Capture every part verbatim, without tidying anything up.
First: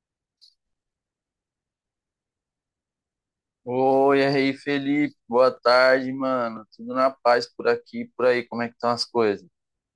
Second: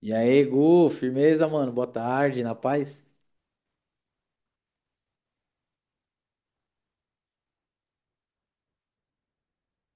E aí, Gu, firmeza, mano? Boa tarde, na paz? Oi, e aí, Felipe. Boa tarde, mano. Tudo na paz por aqui, por aí. Como é que estão as coisas?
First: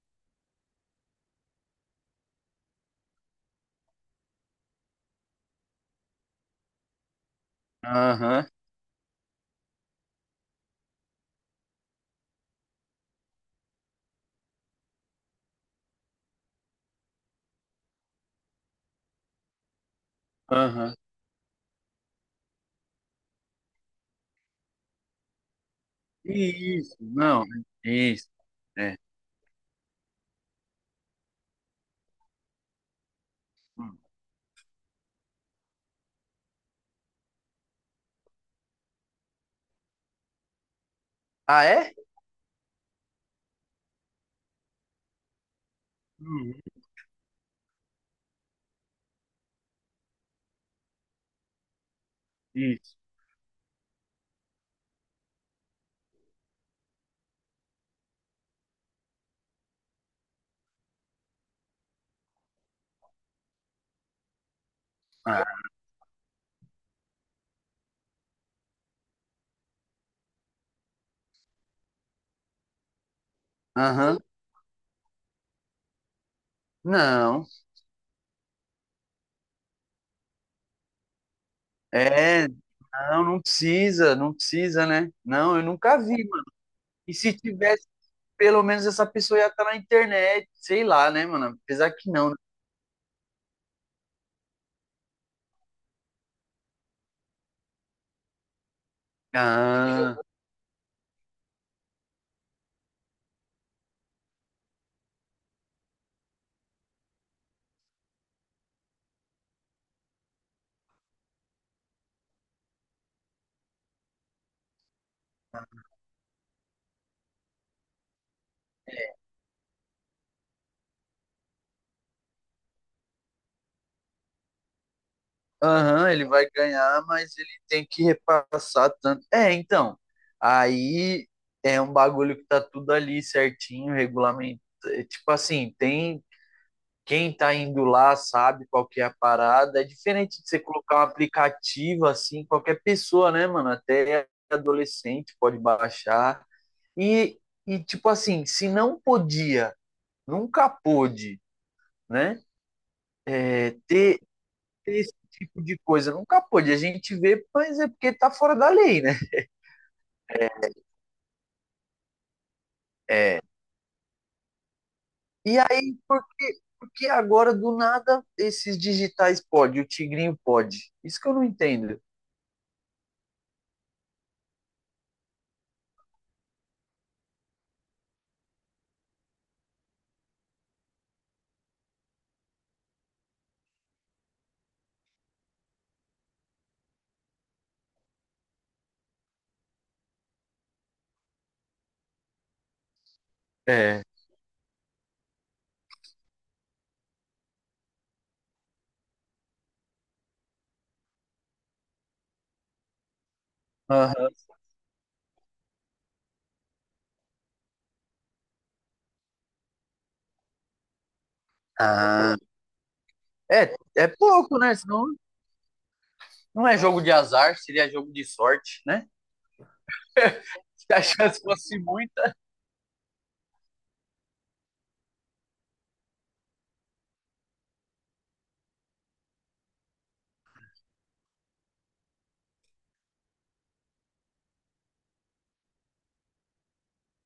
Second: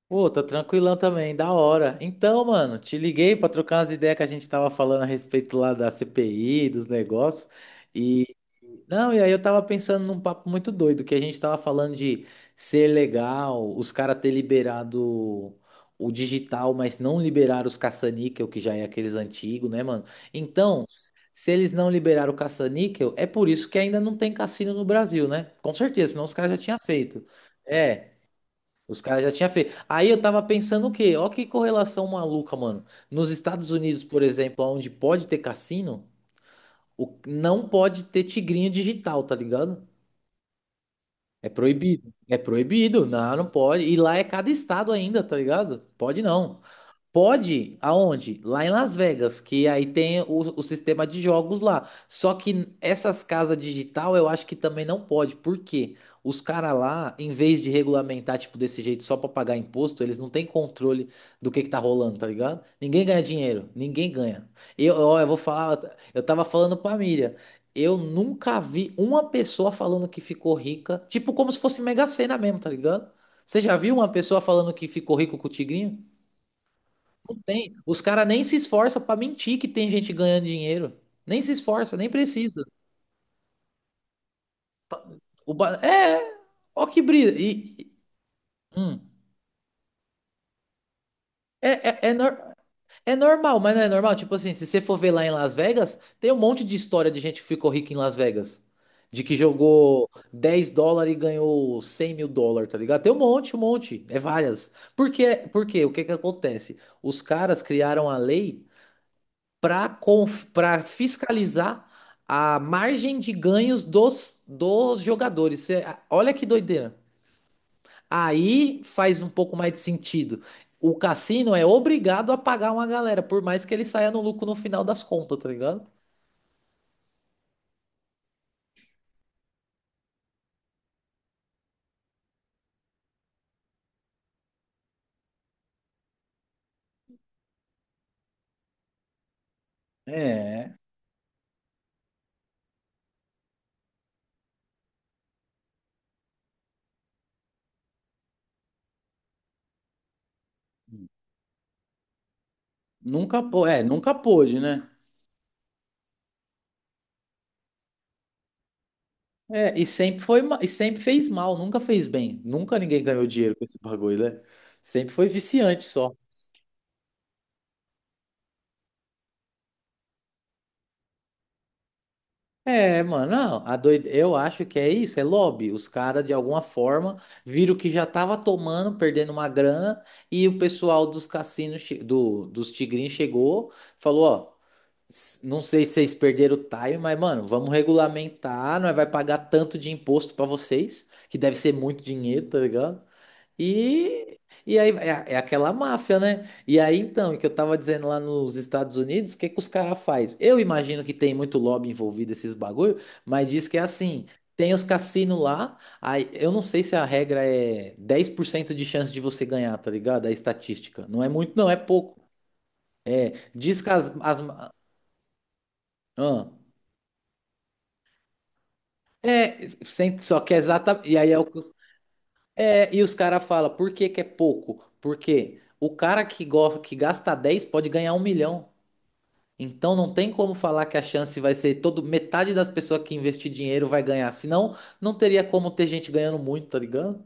Pô, tô tranquilão também, da hora. Então, mano, te liguei pra trocar umas ideias que a gente tava falando a respeito lá da C P I, dos negócios. Aham, Não, e aí eu tava pensando num papo muito doido, que a gente tava falando de ser legal, os caras ter liberado o digital, mas não liberaram os caça-níquel, que já é aqueles antigos, né, mano? Então, aham. se eles não liberaram o caça-níquel, é por isso que ainda não tem cassino no Brasil, né? Com certeza, senão os caras já tinham Isso, feito. não. É, Isso, é. os caras já tinham feito. Aí eu tava pensando o quê? Ó que correlação maluca, mano. Nos Estados Hum. Unidos, por exemplo, onde pode ter cassino, o- não pode ter tigrinho digital, tá ligado? É Ah, é? proibido. É proibido. Não, não pode. E lá é cada estado ainda, tá ligado? Pode Hum. não. Pode? Aonde? Lá em Las Vegas, que aí tem o, o sistema de jogos lá. Só que Isso. essas casas digital eu acho que também não pode. Por quê? Os caras lá, em vez de regulamentar, tipo, desse jeito só pra pagar imposto, eles não têm controle do que que tá rolando, tá ligado? Ninguém ganha dinheiro, ninguém ganha. Eu, ó, eu vou Ah. falar, eu tava falando pra Miriam, eu nunca vi uma pessoa falando que ficou rica, tipo, como se fosse Mega Sena mesmo, tá ligado? Você já viu uma Aham. pessoa falando que ficou rico com o tigrinho? Não Não. tem. Os caras nem se esforçam pra mentir que tem gente ganhando dinheiro. Nem se esforça, nem É, precisa. não, não precisa, não precisa, né? O Não, eu ba... nunca É, vi, é. mano. Ó que E brisa. se E, tivesse, e- pelo menos hum. essa pessoa ia estar na internet, sei lá, né, mano? Apesar É, é, que é, não, né? nor- É normal, mas não é normal. Tipo assim, se você for ver lá em Las Vegas, tem um monte de história de gente que ficou rica em Las Vegas. De que jogou Ah. dez dólares e ganhou cem mil dólares, tá ligado? Tem um monte, um monte. É várias. Por quê? Por quê? O que que acontece? Os caras criaram a lei para fiscalizar a margem de ganhos dos, dos jogadores. Cê- olha que doideira. Aí faz um pouco mais de sentido. O cassino é obrigado a pagar uma galera, por mais que ele saia no lucro no final das contas, tá ligado? Aham, ele vai ganhar, mas ele tem que repassar tanto. É, então, aí é um bagulho que tá tudo ali certinho, regulamento. é, tipo assim, tem quem tá indo lá sabe qual que é a parada. É diferente de você É, colocar um aplicativo assim, qualquer pessoa, né, mano? Até adolescente pode baixar. E, e tipo assim, se não podia, nunca pôde, né? nunca, pô- é, nunca pôde, né? Ter esse tipo de coisa. Nunca pôde. A gente vê, mas é porque tá fora da lei, né? É, e sempre foi, ma- e sempre fez mal, nunca fez bem. Nunca ninguém ganhou É. dinheiro com esse bagulho, né? Sempre foi E viciante aí, só. porque, porque agora, do nada, esses digitais pode, o tigrinho pode. Isso que eu não entendo. É, mano, não, a doide... eu acho que é isso, é lobby. Os caras, de alguma forma, viram que já tava tomando, perdendo uma grana, e o pessoal dos cassinos, che- do, dos tigrinhos chegou, falou, ó, s- não sei se vocês perderam o time, mas, mano, vamos regulamentar, nós vai pagar tanto de imposto pra vocês, que deve ser muito dinheiro, tá ligado? É. E, e aí é, é aquela máfia, né? E aí então, o que eu tava dizendo lá nos Estados Unidos, o que que os caras faz? Eu imagino que tem muito lobby envolvido esses bagulho, mas diz que é assim, Aham. tem os cassinos lá, aí eu não sei se a regra é dez por cento de chance de você ganhar, tá ligado? É estatística. Não é muito, não, é pouco. Ah, é, Diz que é as, as pouco, né? Senão ah, não é jogo de azar, seria jogo de sorte, né? é, sem- só que é Se exata, a e aí é chance o que os- fosse muita. é, e os caras falam, por que que é pouco? Porque o cara que gosta, que gasta dez pode ganhar um milhão. Então não tem como falar que a chance vai ser todo metade das pessoas que investir dinheiro vai ganhar, senão não teria como ter gente ganhando muito, tá ligado?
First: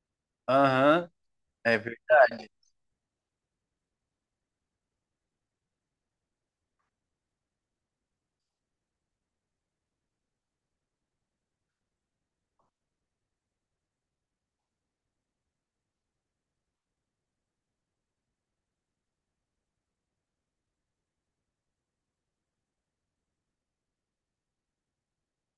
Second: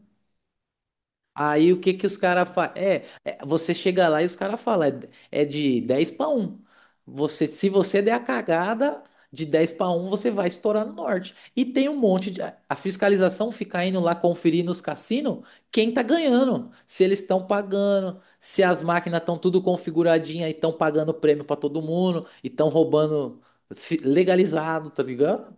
Aham. Aí É, o que ver- que os caras fazem? É, é, você chega lá e os caras falam, é, de- é de dez para um. Você, se você der a cagada de dez para um você vai estourar no norte. E tem um monte de. A a fiscalização fica indo lá conferir nos cassinos quem tá ganhando, se eles estão pagando, se as máquinas estão tudo configuradinha e estão pagando prêmio para todo mundo, e estão roubando fi- legalizado, tá ligado?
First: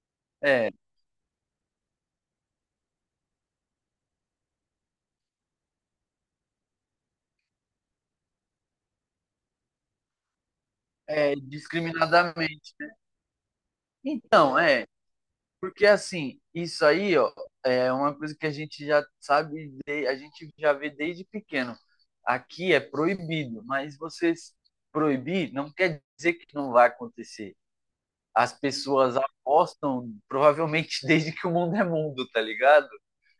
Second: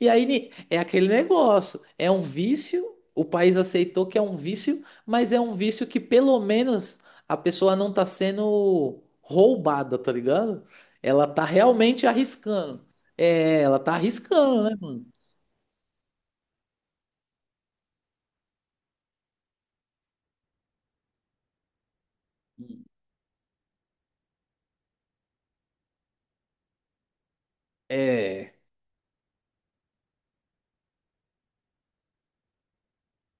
E aí ni- é, é aquele negócio, é um vício. O país aceitou que é um vício, mas é um vício que pelo menos a pessoa não tá sendo roubada, tá ligado? Ela é, tá realmente discriminadamente. arriscando. É, ela tá Não, arriscando, né, é. mano? Porque assim, isso aí, ó, é uma coisa que a gente já sabe, de- a gente já vê desde pequeno. Aqui é proibido, mas vocês proibir não quer dizer que não vai acontecer. As É, pessoas apostam, provavelmente desde que o mundo é mundo, tá ligado?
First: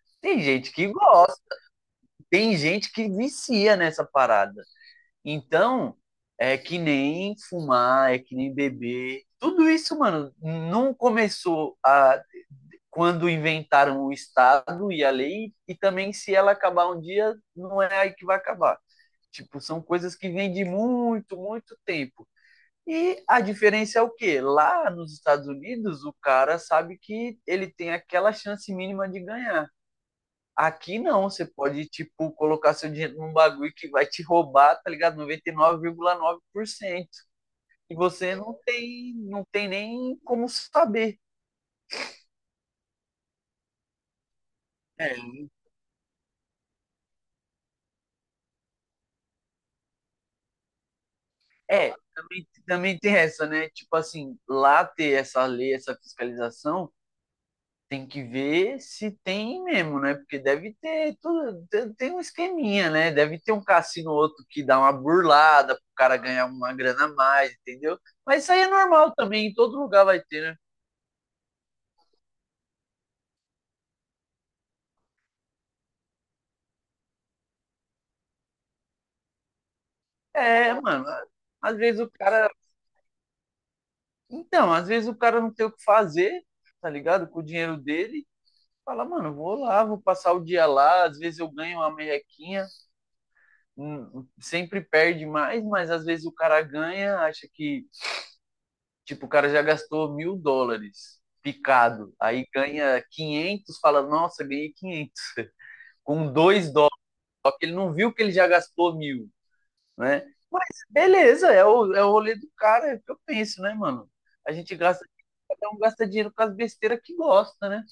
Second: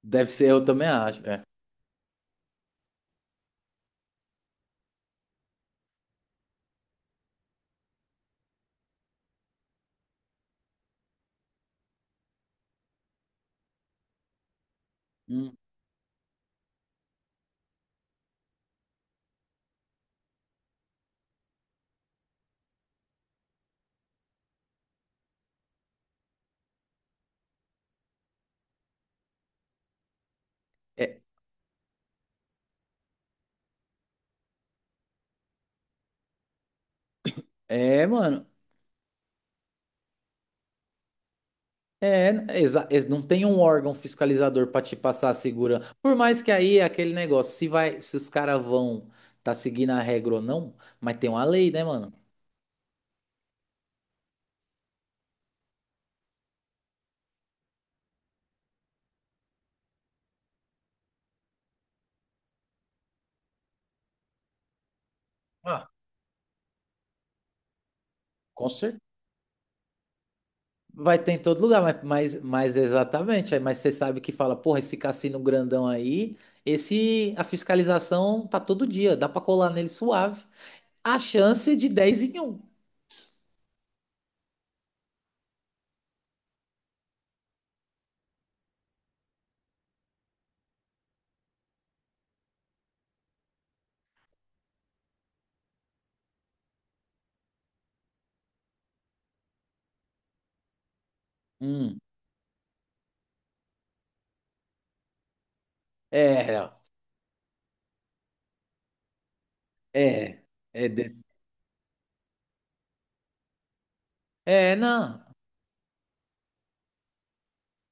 deve Tem ser, eu gente também que acho. É, gosta, tem gente que vicia nessa parada. Então, é que nem fumar, é que nem beber. Tudo isso, mano, não começou a quando inventaram o Estado e a lei, hum. e também se ela acabar um dia, não é aí que vai acabar. Tipo, são coisas que vêm de muito, muito tempo. E a diferença é o quê? Lá nos Estados Unidos, o cara sabe que ele tem aquela chance mínima de ganhar. Aqui É, não, você pode, tipo, colocar seu dinheiro num bagulho que vai te roubar, tá ligado? noventa e nove vírgula nove por cento. E é, nove vírgula nove por cento. E você mano. não tem, não tem nem como saber. É, exa- ex- não tem um órgão fiscalizador pra te É, passar a segurança. Por mais que aí é aquele negócio, se vai, se os caras vão tá seguindo a regra ou não, mas tem uma lei, né, É, mano? também, também tem essa, né? Tipo assim, lá ter essa lei, essa fiscalização, tem que ver se tem mesmo, né? Porque deve ter tudo, tem- tem um esqueminha, né? Deve ter um cassino ou outro que dá uma burlada pro Ah, cara ganhar uma grana a mais, entendeu? Mas isso aí é com certeza. normal também, em todo lugar vai ter, né? Vai ter em todo lugar, mas, mas, mas exatamente. Aí, mas você sabe que fala, porra, esse cassino grandão aí, esse a fiscalização tá todo dia, dá pra colar nele suave. É, mano, A chance é às de vezes o dez em cara, um. então, às vezes o cara não tem o que fazer, tá ligado? Com o dinheiro dele, fala, mano, vou lá, vou passar o dia lá, às vezes eu ganho uma merrequinha, um, um, sempre perde mais, mas às vezes o cara ganha, acha que, tipo, o cara já gastou mil dólares Hum, picado, aí ganha quinhentos, fala, nossa, ganhei quinhentos com é, dois dólares, só que ele não viu que ele já gastou mil, né? é, é, desse- Beleza, é o, é o rolê do cara, é o que eu penso, né, mano? A é, gente gasta, não. cada um gasta dinheiro com as besteiras que gosta, né?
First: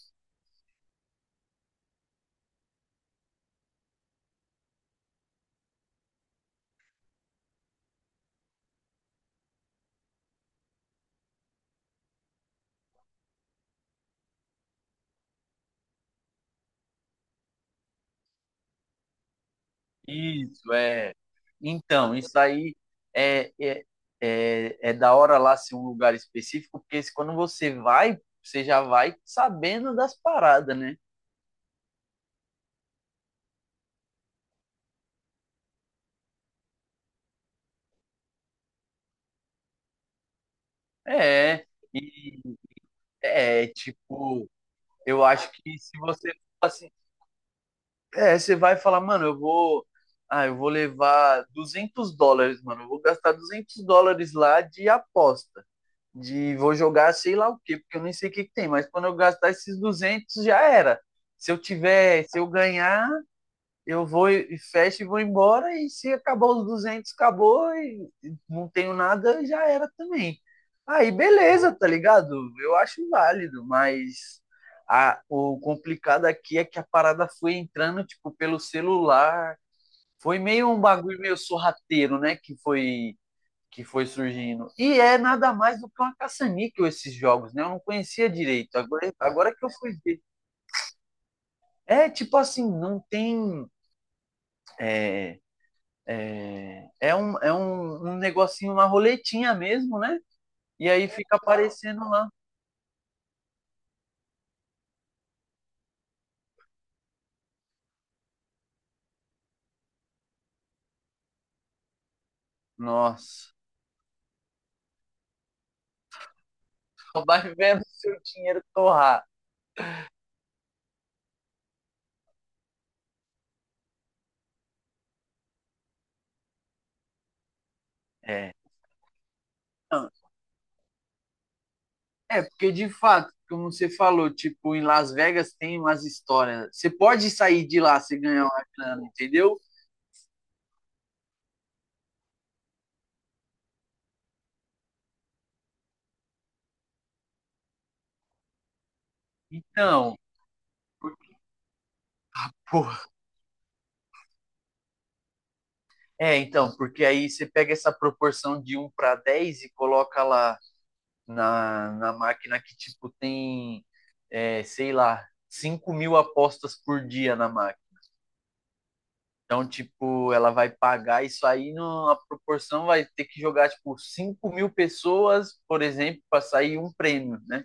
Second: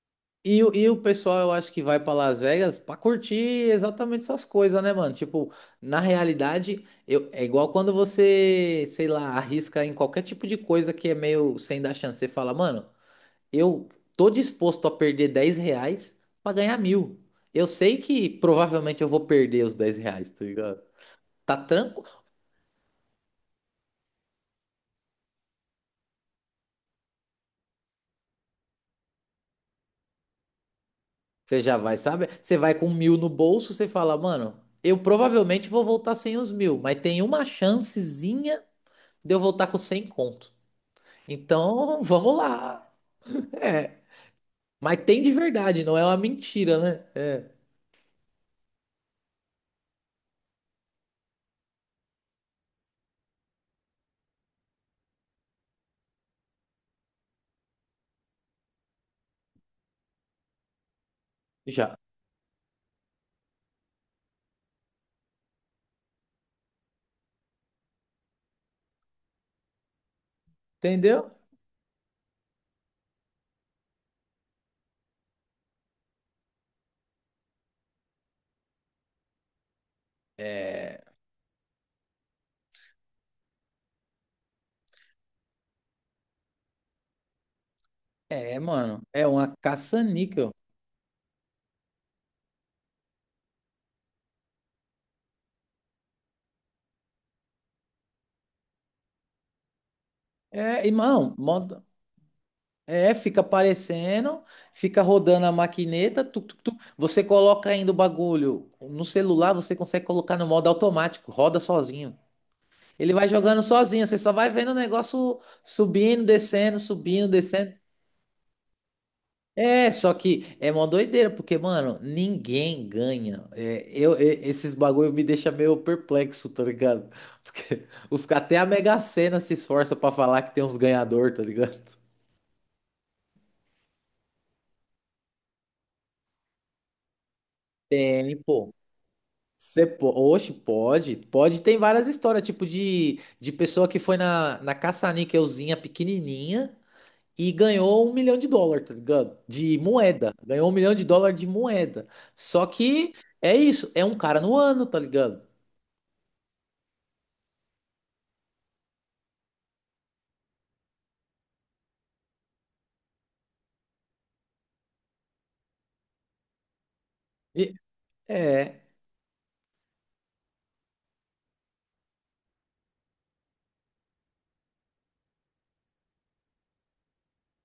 E, o- e o pessoal, eu acho que vai pra Las Vegas pra curtir exatamente essas coisas, né, mano? Tipo, na realidade, eu, é igual quando você, sei lá, arrisca em qualquer tipo de coisa que é meio sem dar chance. Você fala, mano. Eu tô disposto a perder dez reais pra ganhar mil. Eu sei que provavelmente eu vou perder os dez reais, tá Isso, ligado? é. Tá tranquilo. Então, isso aí é, é, é, é da hora lá ser um lugar específico, porque se- quando você vai, você já vai sabendo das paradas, né? Você já vai, sabe? Você vai com mil no bolso, você fala, mano, eu provavelmente vou voltar sem os mil, mas tem uma chancezinha de eu voltar com cem conto. É, Então, vamos e lá. é É. tipo, Mas tem eu de acho que verdade, não se é uma você fala mentira, assim, né? é, você vai falar, mano, eu vou, ah, eu vou levar duzentos dólares, mano, eu vou gastar duzentos dólares lá de aposta. De vou jogar sei lá o quê, porque eu nem sei o que, que tem, mas quando eu gastar esses duzentos já era. Se eu Já. tiver, se eu ganhar, eu vou e fecho e vou embora, e se acabar os duzentos acabou, e não tenho nada, já era também. Aí Entendeu? beleza, tá ligado? Eu acho válido, mas a, o complicado aqui é que a parada foi entrando, tipo, pelo celular. Foi meio um É, bagulho meio sorrateiro, né? Que foi que foi surgindo. E é nada mais do que uma caça-níquel esses jogos, né? Eu não conhecia é, direito. mano. Agora, É uma agora que eu fui ver. caça-níquel. É tipo assim, não tem. É, é, é um, é um, um negocinho, uma roletinha mesmo, né? É, E aí irmão, fica moda. aparecendo lá. É, fica aparecendo, fica rodando a maquineta, tuc, tuc, tuc. Você coloca ainda o bagulho no celular, você consegue colocar no modo automático, roda sozinho. Ele vai Nossa, jogando sozinho, você só vai vendo o negócio subindo, descendo, só subindo, vai descendo. vendo seu dinheiro torrar. É, só que é uma doideira, porque, mano, ninguém ganha. É, eu, e- esses bagulho me deixa meio perplexo, tá ligado? Porque os, É. até a Mega Sena se esforça pra falar que tem uns ganhador, tá ligado? É, porque de fato, como você falou, tipo, em Las Vegas tem umas histórias. Você pode sair de lá se É, ganhar uma pô. grana, entendeu? Você po... Oxe, pode. Pode. Tem várias histórias, tipo de, de pessoa que foi na, na caça-níquelzinha pequenininha e ganhou um milhão de dólar, tá ligado? De Então, moeda. Ganhou um milhão de dólar de moeda. Só pô. que é isso. É um cara no ano, tá ligado? É, então, porque aí você pega essa proporção de um para dez e coloca lá na, na máquina que, tipo, tem, é, sei lá, cinco mil apostas por dia na E- máquina. é. Então, tipo, ela vai pagar isso aí numa proporção, vai ter que jogar, tipo, cinco mil pessoas, por exemplo, para sair um prêmio, né?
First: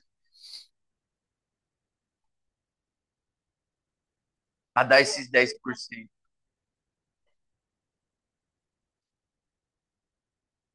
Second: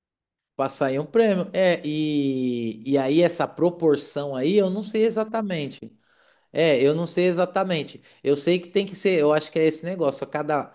Passar aí um prêmio. É, e, e aí essa proporção aí, eu não A dar sei esses dez por exatamente. cento. É, eu não sei exatamente. Eu sei que tem que ser, eu acho que é esse negócio. A cada,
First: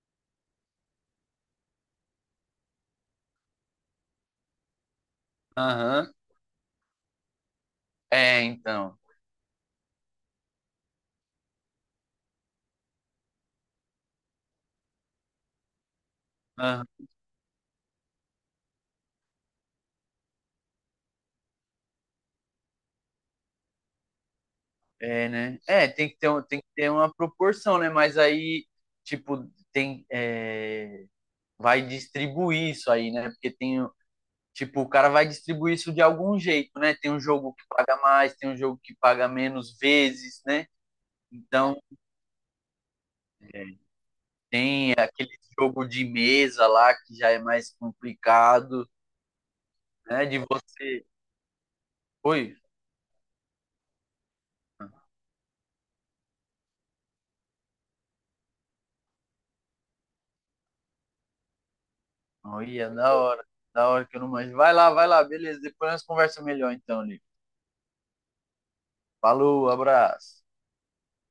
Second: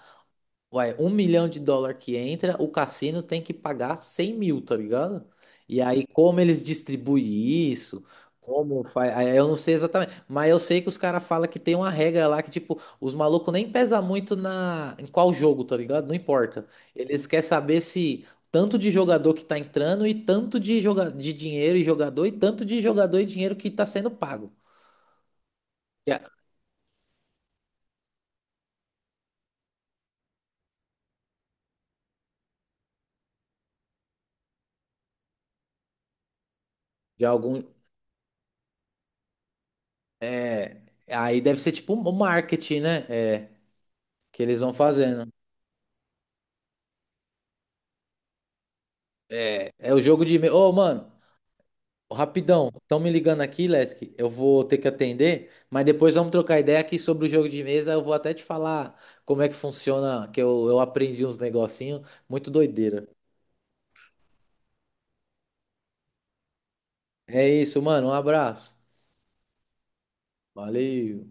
ué, um milhão de dólar que entra, o cassino tem que pagar cem mil, tá ligado? E aí, Aham. como eles distribuem isso, É, como então. faz. Aí eu não sei exatamente, mas eu sei que os caras falam que tem uma regra lá que, tipo, os malucos nem pesa muito na... em qual jogo, tá ligado? Não importa. Aham. Eles querem saber se tanto de jogador que tá entrando e tanto de, joga... de dinheiro e jogador e tanto de jogador e dinheiro que tá sendo pago. É, né? É, tem Já, que ter, um- tem que ter uma proporção, né? Mas aí, tipo, tem. É, vai distribuir isso aí, né? Porque tem, tipo, o cara vai distribuir isso de algum jeito, né? Tem um já jogo algum. que paga mais, tem um jogo que paga menos vezes, né? É... Aí deve ser Então, tipo um marketing, né? É, é, que eles vão tem fazendo. aquele jogo de mesa lá que já é mais complicado, É o jogo né? de. De E-mail. Ô, você. mano, Oi, rapidão, estão me ligando aqui, Lesk. Eu vou ter que atender, mas depois vamos trocar ideia aqui sobre o jogo de mesa. Eu vou até te falar como é que funciona, que eu, eu aprendi uns negocinhos. Muito olha, doideira. da hora, da hora que eu não manjo. Vai lá, vai lá, beleza. Depois nós conversamos melhor então, Lico. É isso, mano. Um abraço. Falou, abraço. Valeu.